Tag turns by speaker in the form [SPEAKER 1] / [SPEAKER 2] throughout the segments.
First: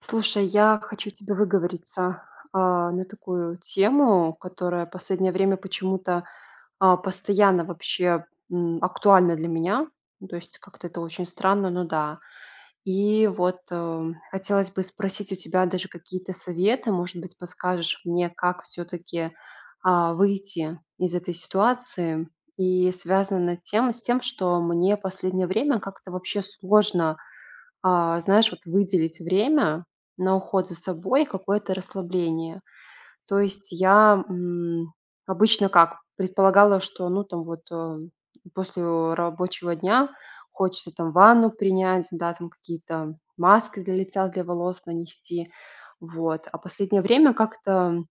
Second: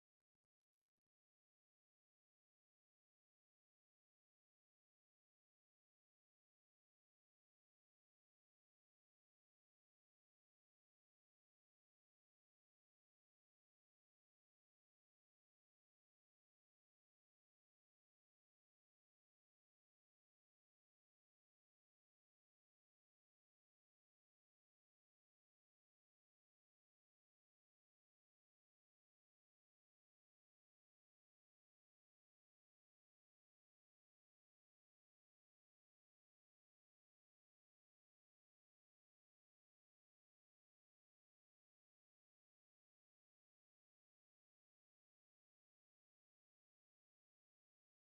[SPEAKER 1] Слушай, я хочу тебе выговориться на такую тему, которая в последнее время почему-то постоянно вообще актуальна для меня. Ну, то есть как-то это очень странно, ну да. И вот хотелось бы спросить у тебя даже какие-то советы, может быть, подскажешь мне, как все-таки выйти из этой ситуации. И связано с тем, что мне последнее время как-то вообще сложно, знаешь, вот выделить время на уход за собой и какое-то расслабление. То есть я, обычно как, предполагала, что, ну, там вот, после рабочего дня хочется там ванну принять, да, там какие-то маски для лица, для волос нанести. Вот. А последнее время как-то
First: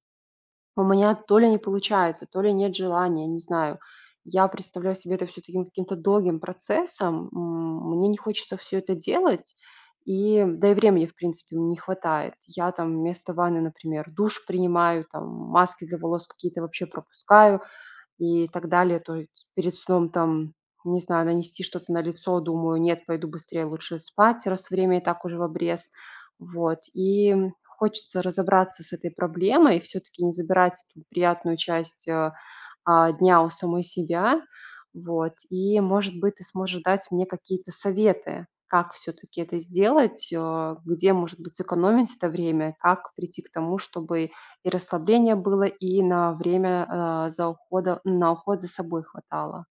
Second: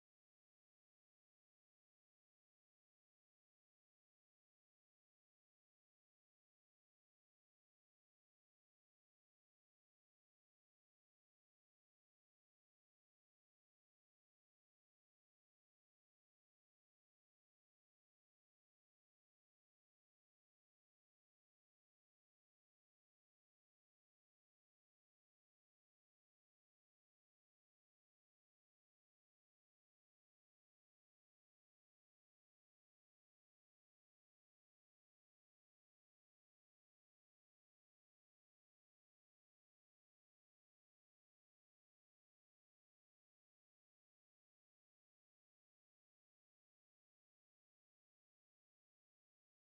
[SPEAKER 1] у меня то ли не получается, то ли нет желания, не знаю. Я представляю себе это все таким каким-то долгим процессом. Мне не хочется все это делать, и да и времени, в принципе, мне не хватает. Я там вместо ванны, например, душ принимаю, там маски для волос какие-то вообще пропускаю и так далее. То есть перед сном там, не знаю, нанести что-то на лицо, думаю, нет, пойду быстрее лучше спать, раз время и так уже в обрез. Вот. И хочется разобраться с этой проблемой, все-таки не забирать эту приятную часть дня у самой себя. Вот. И, может быть, ты сможешь дать мне какие-то советы, как все-таки это сделать, где, может быть, сэкономить это время, как прийти к тому, чтобы и расслабление было, и на время на уход за собой хватало.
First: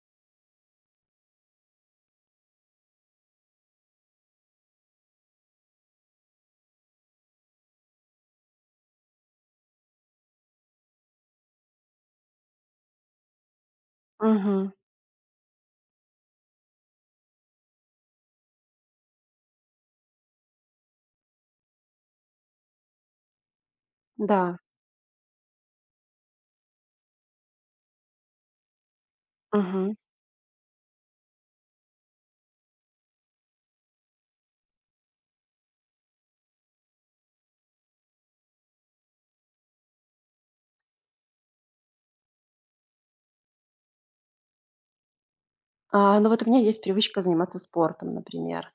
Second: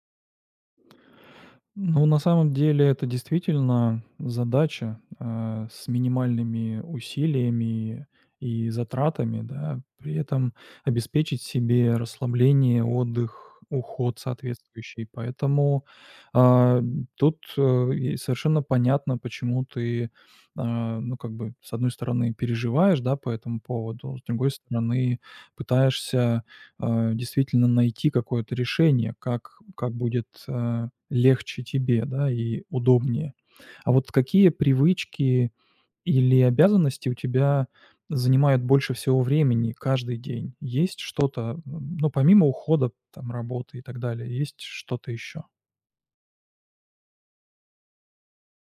[SPEAKER 2] Ну, на самом деле, это действительно задача, с минимальными усилиями и затратами, да. При этом обеспечить себе расслабление, отдых, уход
[SPEAKER 1] Мгм.
[SPEAKER 2] соответствующий. Поэтому, а, тут, и совершенно понятно, почему ты, ну, как бы, с одной стороны, переживаешь, да, по этому поводу, с другой
[SPEAKER 1] Да.
[SPEAKER 2] стороны, пытаешься действительно найти какое-то решение, как
[SPEAKER 1] Мгм.
[SPEAKER 2] будет, легче тебе, да, и удобнее. А вот какие привычки или обязанности у тебя занимают больше всего времени каждый день? Есть что-то, ну, помимо ухода, там, работы и так далее, есть что-то еще?
[SPEAKER 1] Ну вот у меня есть привычка заниматься спортом, например.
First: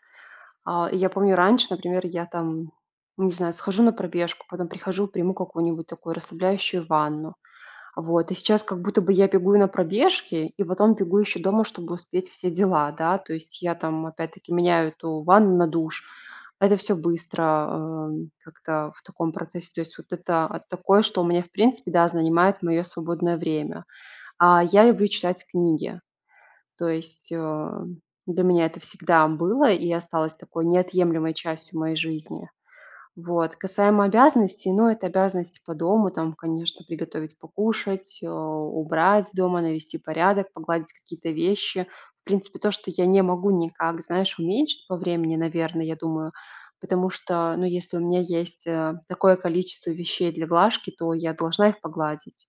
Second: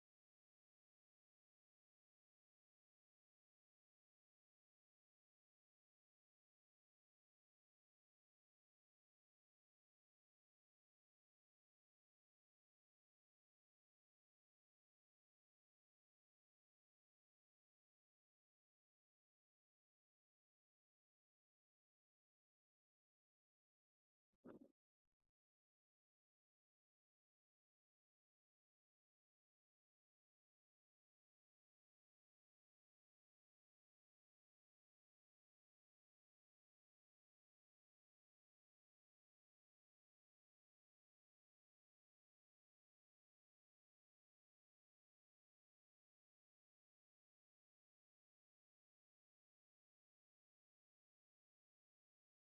[SPEAKER 1] И я помню раньше, например, я там, не знаю, схожу на пробежку, потом прихожу, приму какую-нибудь такую расслабляющую ванну. Вот, и сейчас как будто бы я бегу и на пробежке, и потом бегу еще дома, чтобы успеть все дела, да. То есть я там опять-таки меняю эту ванну на душ. Это все быстро, как-то в таком процессе. То есть вот это от такое, что у меня, в принципе, да, занимает мое свободное время. А я люблю читать книги. То есть, для меня это всегда было и осталось такой неотъемлемой частью моей жизни. Вот. Касаемо обязанностей, ну, это обязанности по дому, там, конечно, приготовить покушать, убрать дома, навести порядок, погладить какие-то вещи. В принципе, то, что я не могу никак, знаешь, уменьшить по времени, наверное, я думаю, потому что, ну, если у меня есть такое количество вещей для глажки, то я должна их погладить.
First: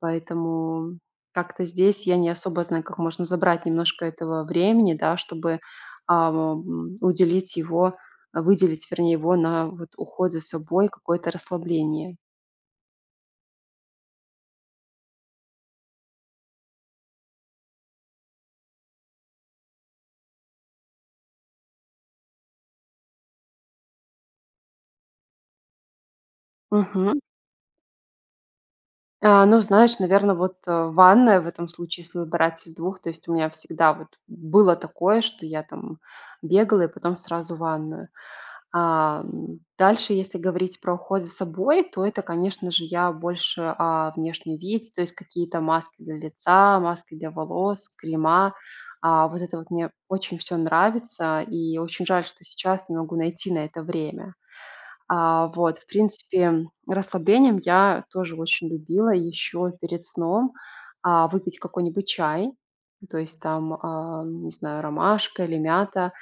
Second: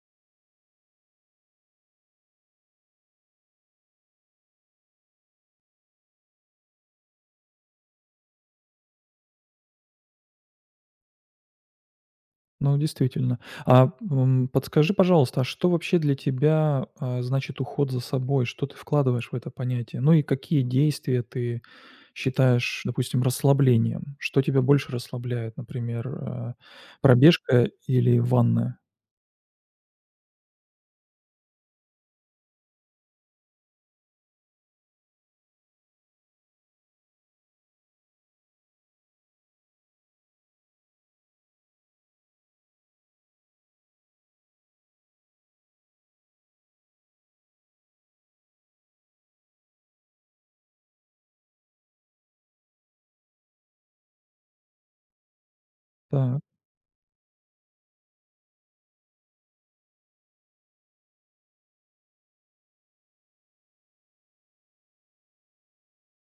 [SPEAKER 1] Поэтому как-то здесь я не особо знаю, как можно забрать немножко этого времени, да, чтобы уделить его выделить, вернее, его на вот уход за собой, какое-то расслабление.
[SPEAKER 2] Ну, действительно. Подскажи, пожалуйста, а что вообще для тебя, значит уход за собой? Что ты вкладываешь в это понятие? Ну и какие действия ты считаешь, допустим, расслаблением? Что тебя больше расслабляет, например,
[SPEAKER 1] Мгм.
[SPEAKER 2] пробежка или ванная?
[SPEAKER 1] Ну, знаешь, наверное, вот, ванная в этом случае, если выбирать из двух, то есть у меня всегда вот было такое, что я там бегала и потом сразу в ванную. Дальше, если говорить про уход за собой, то это, конечно же, я больше о внешнем виде, то есть какие-то маски для лица, маски для волос, крема. Вот это вот мне очень все нравится, и очень жаль, что сейчас не могу найти на это время. Вот, в
[SPEAKER 2] Да.
[SPEAKER 1] принципе, расслаблением я тоже очень любила еще перед сном, выпить какой-нибудь чай, то есть там, не знаю, ромашка или мята.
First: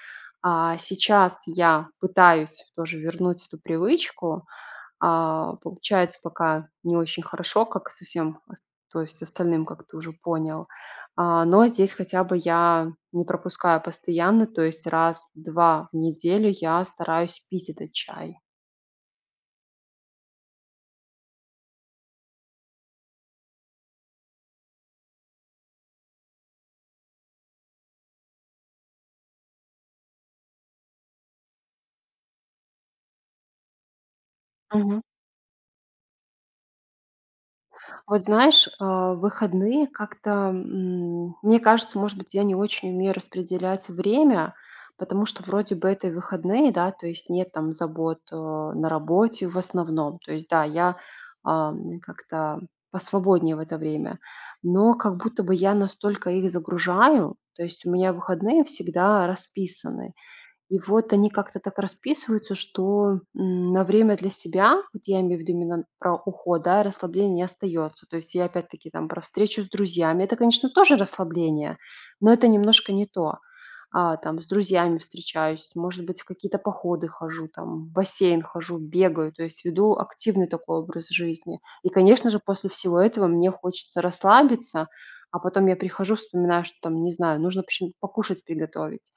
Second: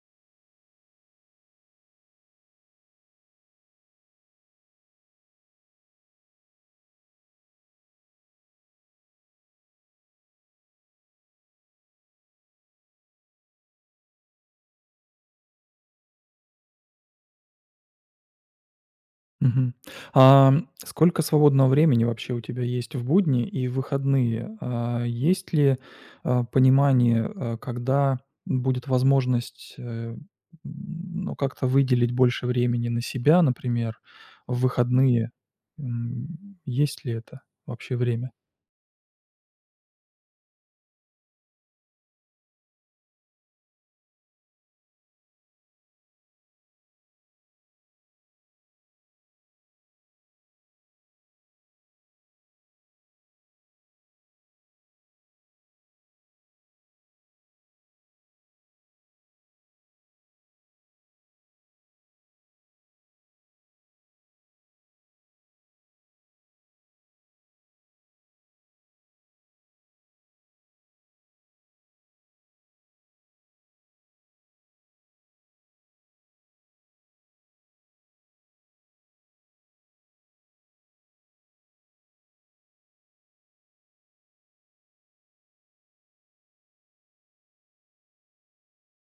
[SPEAKER 1] А сейчас я пытаюсь тоже вернуть эту привычку. Получается пока не очень хорошо, как со всем, то есть остальным, как ты уже понял. Но здесь хотя бы я не пропускаю постоянно, то есть раз-два в неделю я стараюсь пить этот чай.
[SPEAKER 2] Мгм. А, Сколько свободного времени вообще у тебя есть в будни и в выходные? А есть ли, понимание, когда будет возможность, м, ну, как-то выделить больше времени на себя, например, в выходные? Есть ли это вообще
[SPEAKER 1] Вот
[SPEAKER 2] время?
[SPEAKER 1] знаешь, в выходные как-то, мне кажется, может быть, я не очень умею распределять время, потому что вроде бы это и выходные, да, то есть нет там забот на работе в основном. То есть, да, я как-то посвободнее в это время, но как будто бы я настолько их загружаю, то есть у меня выходные всегда расписаны. И вот они как-то так расписываются, что, на время для себя, вот я имею в виду именно про уход, да, расслабление не остается. То есть я опять-таки там про встречу с друзьями- это, конечно, тоже расслабление, но это немножко не то. Там с друзьями встречаюсь, может быть, в какие-то походы хожу, там, в бассейн хожу, бегаю, то есть веду активный такой образ жизни. И, конечно же, после всего этого мне хочется расслабиться, а потом я прихожу, вспоминаю, что там, не знаю, нужно почему-то покушать приготовить.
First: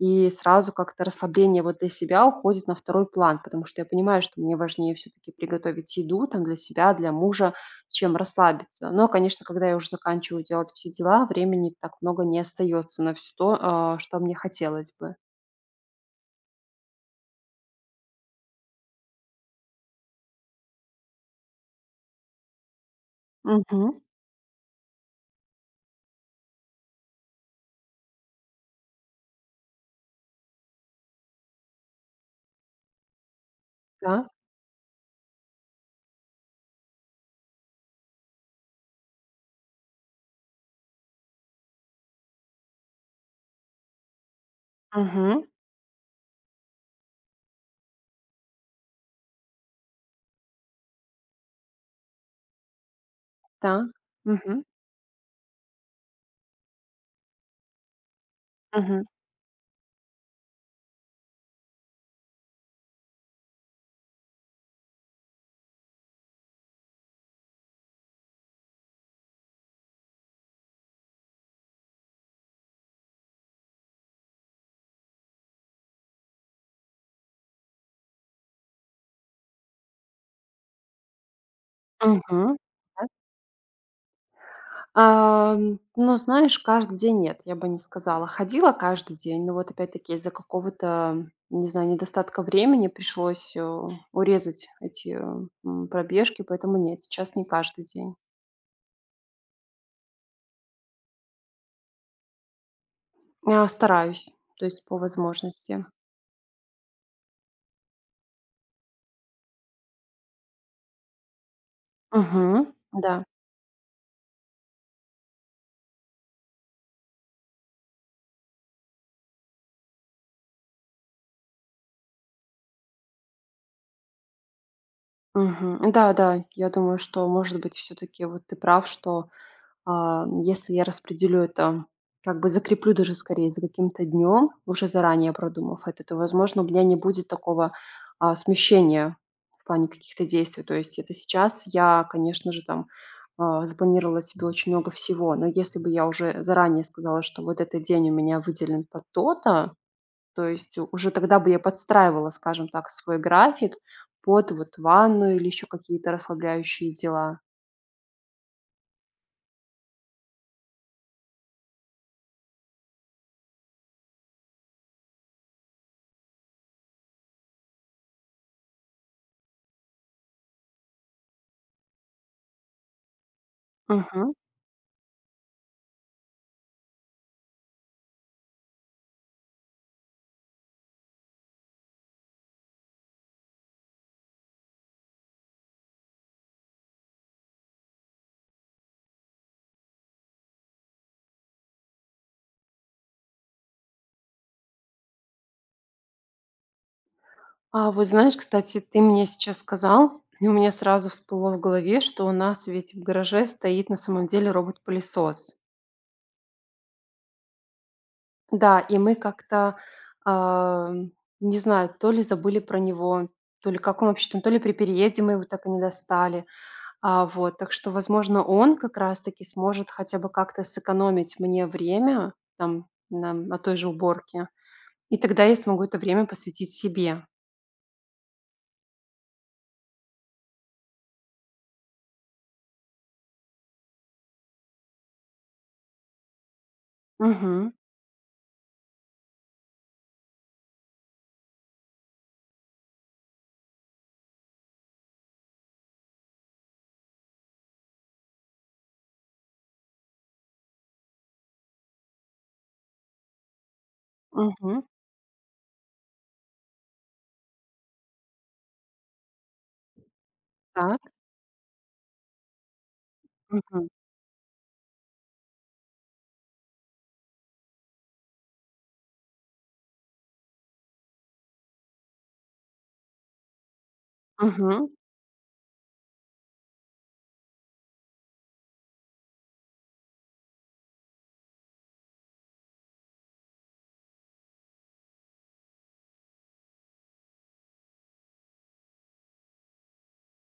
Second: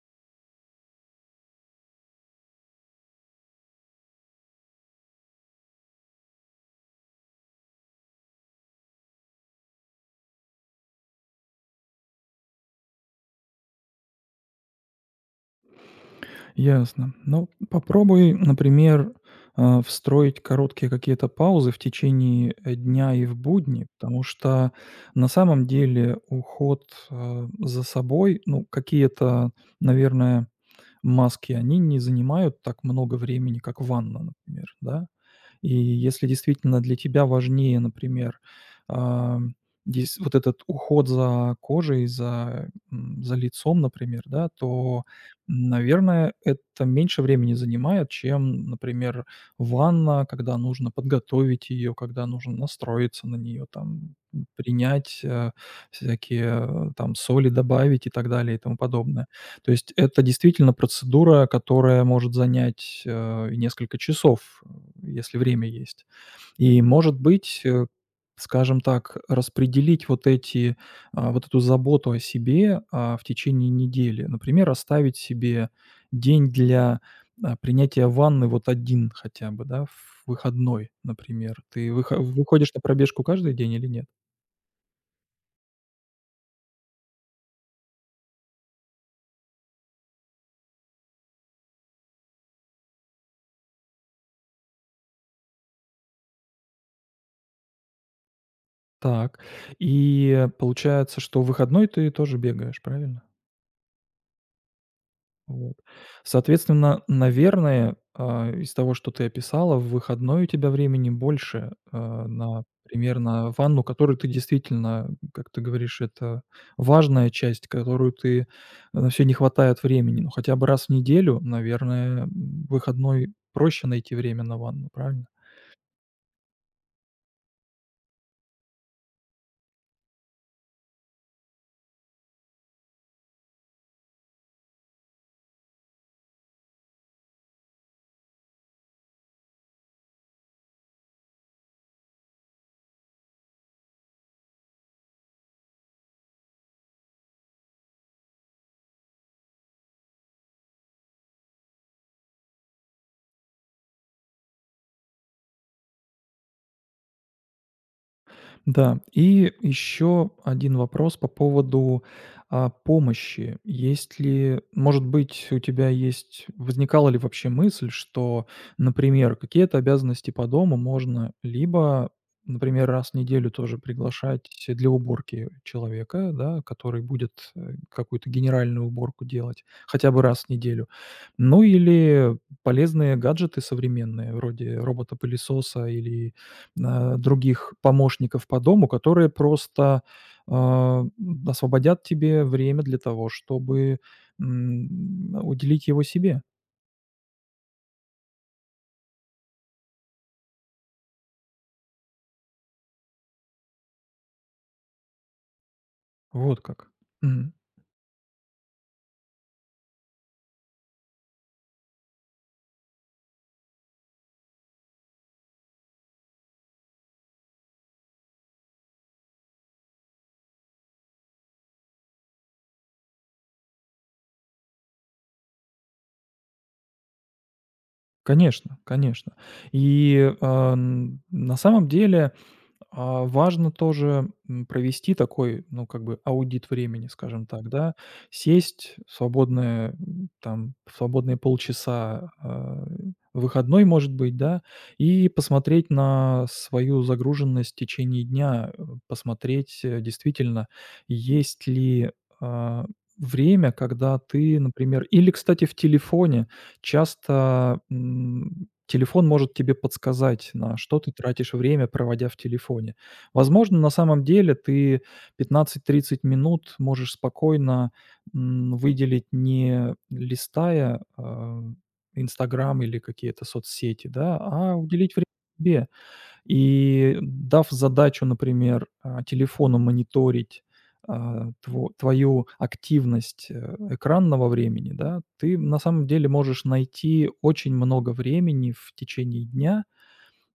[SPEAKER 1] И сразу как-то расслабление вот для себя уходит на второй план, потому что я понимаю, что мне важнее все-таки приготовить еду там для себя, для мужа, чем расслабиться. Но, конечно, когда я уже заканчиваю делать все дела, времени так много не остается на все то, что мне хотелось бы.
[SPEAKER 2] Ясно. Ну, попробуй, например, встроить короткие какие-то паузы в течение дня и в будни,
[SPEAKER 1] Мгм.
[SPEAKER 2] потому что на самом деле уход за собой, ну, какие-то, наверное, маски, они не занимают так много времени, как ванна,
[SPEAKER 1] Да.
[SPEAKER 2] например, да? И если действительно для тебя важнее, например, ам, дес вот этот уход за кожей, за, за лицом, например, да, то,
[SPEAKER 1] Мгм.
[SPEAKER 2] наверное, это меньше времени занимает, чем, например, ванна, когда нужно подготовить ее, когда нужно настроиться на нее,
[SPEAKER 1] Да.
[SPEAKER 2] там,
[SPEAKER 1] Мгм.
[SPEAKER 2] принять, всякие, там, соли добавить и так далее и тому
[SPEAKER 1] Мгм.
[SPEAKER 2] подобное. То есть это действительно процедура, которая может занять, и несколько часов, если время есть. И, может быть, скажем так, распределить вот эту заботу о себе, в течение недели. Например, оставить себе день для, принятия ванны вот один хотя бы, да, в выходной, например. Ты
[SPEAKER 1] Мгм.
[SPEAKER 2] выходишь на
[SPEAKER 1] Да.
[SPEAKER 2] пробежку каждый день или нет?
[SPEAKER 1] Ну, знаешь, каждый день нет, я бы не сказала. Ходила каждый день, но вот опять-таки из-за какого-то, не знаю, недостатка времени пришлось, урезать эти, пробежки, поэтому нет, сейчас не каждый день.
[SPEAKER 2] Так. И получается, что в выходной ты тоже бегаешь, правильно?
[SPEAKER 1] Я стараюсь, то есть по
[SPEAKER 2] Вот.
[SPEAKER 1] возможности.
[SPEAKER 2] Соответственно, наверное, из того, что ты описала, в выходной у тебя времени больше, на
[SPEAKER 1] Мгм. Да.
[SPEAKER 2] примерно ванну, которую ты действительно, как ты говоришь, это важная часть, которую ты на все не хватает времени. Но хотя бы раз в неделю, наверное, в выходной проще найти время на ванну, правильно?
[SPEAKER 1] Мгм. Да-да, я думаю, что, может быть, все таки вот ты прав, что, если я распределю это, как бы закреплю даже скорее за каким-то днем, уже заранее продумав это, то, возможно, у меня не будет такого, смещения в плане каких-то действий. То есть это сейчас я, конечно же, там, запланировала себе очень много всего, но если бы я уже заранее сказала, что вот этот день у меня выделен под то-то, то есть уже тогда бы я подстраивала, скажем так, свой график под вот ванну или еще какие-то расслабляющие дела.
[SPEAKER 2] Да, и еще один вопрос по поводу, помощи. Есть ли, может быть, у тебя есть, возникала ли вообще мысль, что, например, какие-то обязанности по дому можно либо, например, раз в неделю тоже
[SPEAKER 1] Мгм.
[SPEAKER 2] приглашать для уборки человека, да, который будет, какую-то генеральную уборку делать хотя бы раз в неделю. Ну или полезные гаджеты современные, вроде робота-пылесоса или других помощников по дому, которые просто, а, освободят тебе время для того, чтобы, уделить его себе.
[SPEAKER 1] А вот знаешь, кстати, ты мне сейчас сказал, и у меня сразу всплыло в голове, что у нас ведь в гараже стоит на самом деле робот-пылесос.
[SPEAKER 2] Вот как. Мгм.
[SPEAKER 1] Да, и мы как-то, а, не знаю, то ли забыли про него, то ли как он вообще там, то ли при переезде мы его так и не достали. Вот, так что, возможно, он как раз таки сможет хотя бы как-то сэкономить мне время, там, на той же уборке, и тогда я смогу это время посвятить себе.
[SPEAKER 2] Конечно, конечно. И, а, н на самом деле важно тоже, провести такой, ну, как бы аудит времени, скажем так,
[SPEAKER 1] Мгм,
[SPEAKER 2] да. Сесть в свободное, там, в свободные полчаса, выходной, может быть, да, и посмотреть на свою загруженность в течение дня, посмотреть, действительно, есть ли, а, время, когда ты,
[SPEAKER 1] мгм,
[SPEAKER 2] например. Или, кстати, в телефоне часто, телефон может тебе подсказать, на что
[SPEAKER 1] так,
[SPEAKER 2] ты тратишь время, проводя в телефоне. Возможно,
[SPEAKER 1] мгм,
[SPEAKER 2] на самом деле ты 15-30 минут можешь спокойно, выделить, не листая, "Инстаграм" или какие-то соцсети, да, а
[SPEAKER 1] мгм.
[SPEAKER 2] уделить время себе. И дав задачу, например, телефону мониторить, твою активность, экранного времени, да, ты на самом деле можешь найти очень много времени в течение дня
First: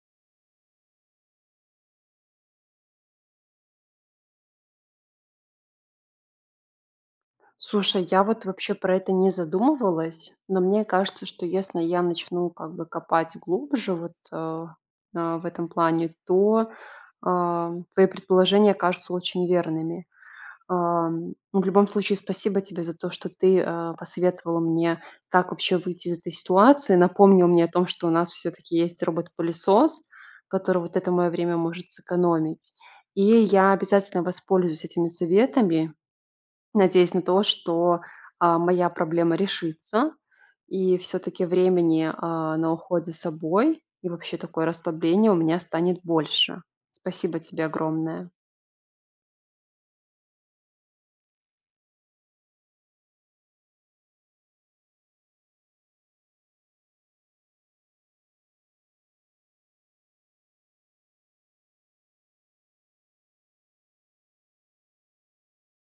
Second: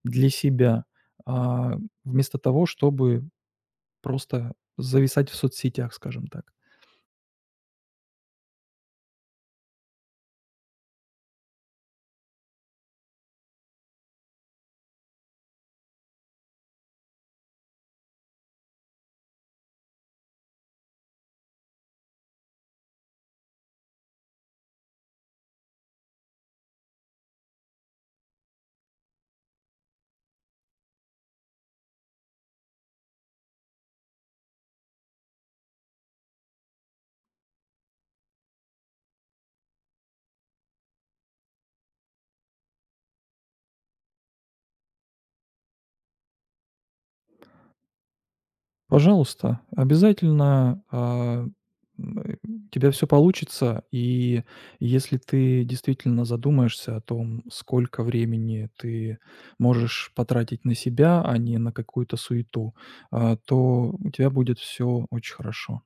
[SPEAKER 2] для себя, а, вместо того, чтобы просто зависать в соцсетях, скажем так.
[SPEAKER 1] Слушай, я вот вообще про это не задумывалась, но мне кажется, что если я начну как бы копать глубже вот, в этом плане, то, твои предположения кажутся очень верными. Ну, в любом случае, спасибо тебе за то, что ты, посоветовала мне, как вообще выйти из этой ситуации, напомнил мне о том, что у нас все таки есть робот-пылесос, который вот это мое время может сэкономить. И я обязательно воспользуюсь этими советами, надеясь на то, что, моя проблема решится, и все таки времени, на уход за собой и вообще такое расслабление у меня станет больше. Спасибо тебе огромное.
[SPEAKER 2] Пожалуйста, обязательно, у тебя все получится. И если ты действительно задумаешься о том, сколько времени ты можешь потратить на себя, а не на какую-то суету, то у тебя будет все очень хорошо.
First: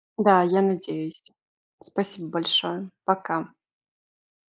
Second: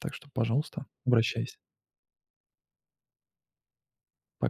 [SPEAKER 2] Так что,
[SPEAKER 1] Да, я
[SPEAKER 2] пожалуйста,
[SPEAKER 1] надеюсь.
[SPEAKER 2] обращайся. Пока.
[SPEAKER 1] Спасибо большое. Пока.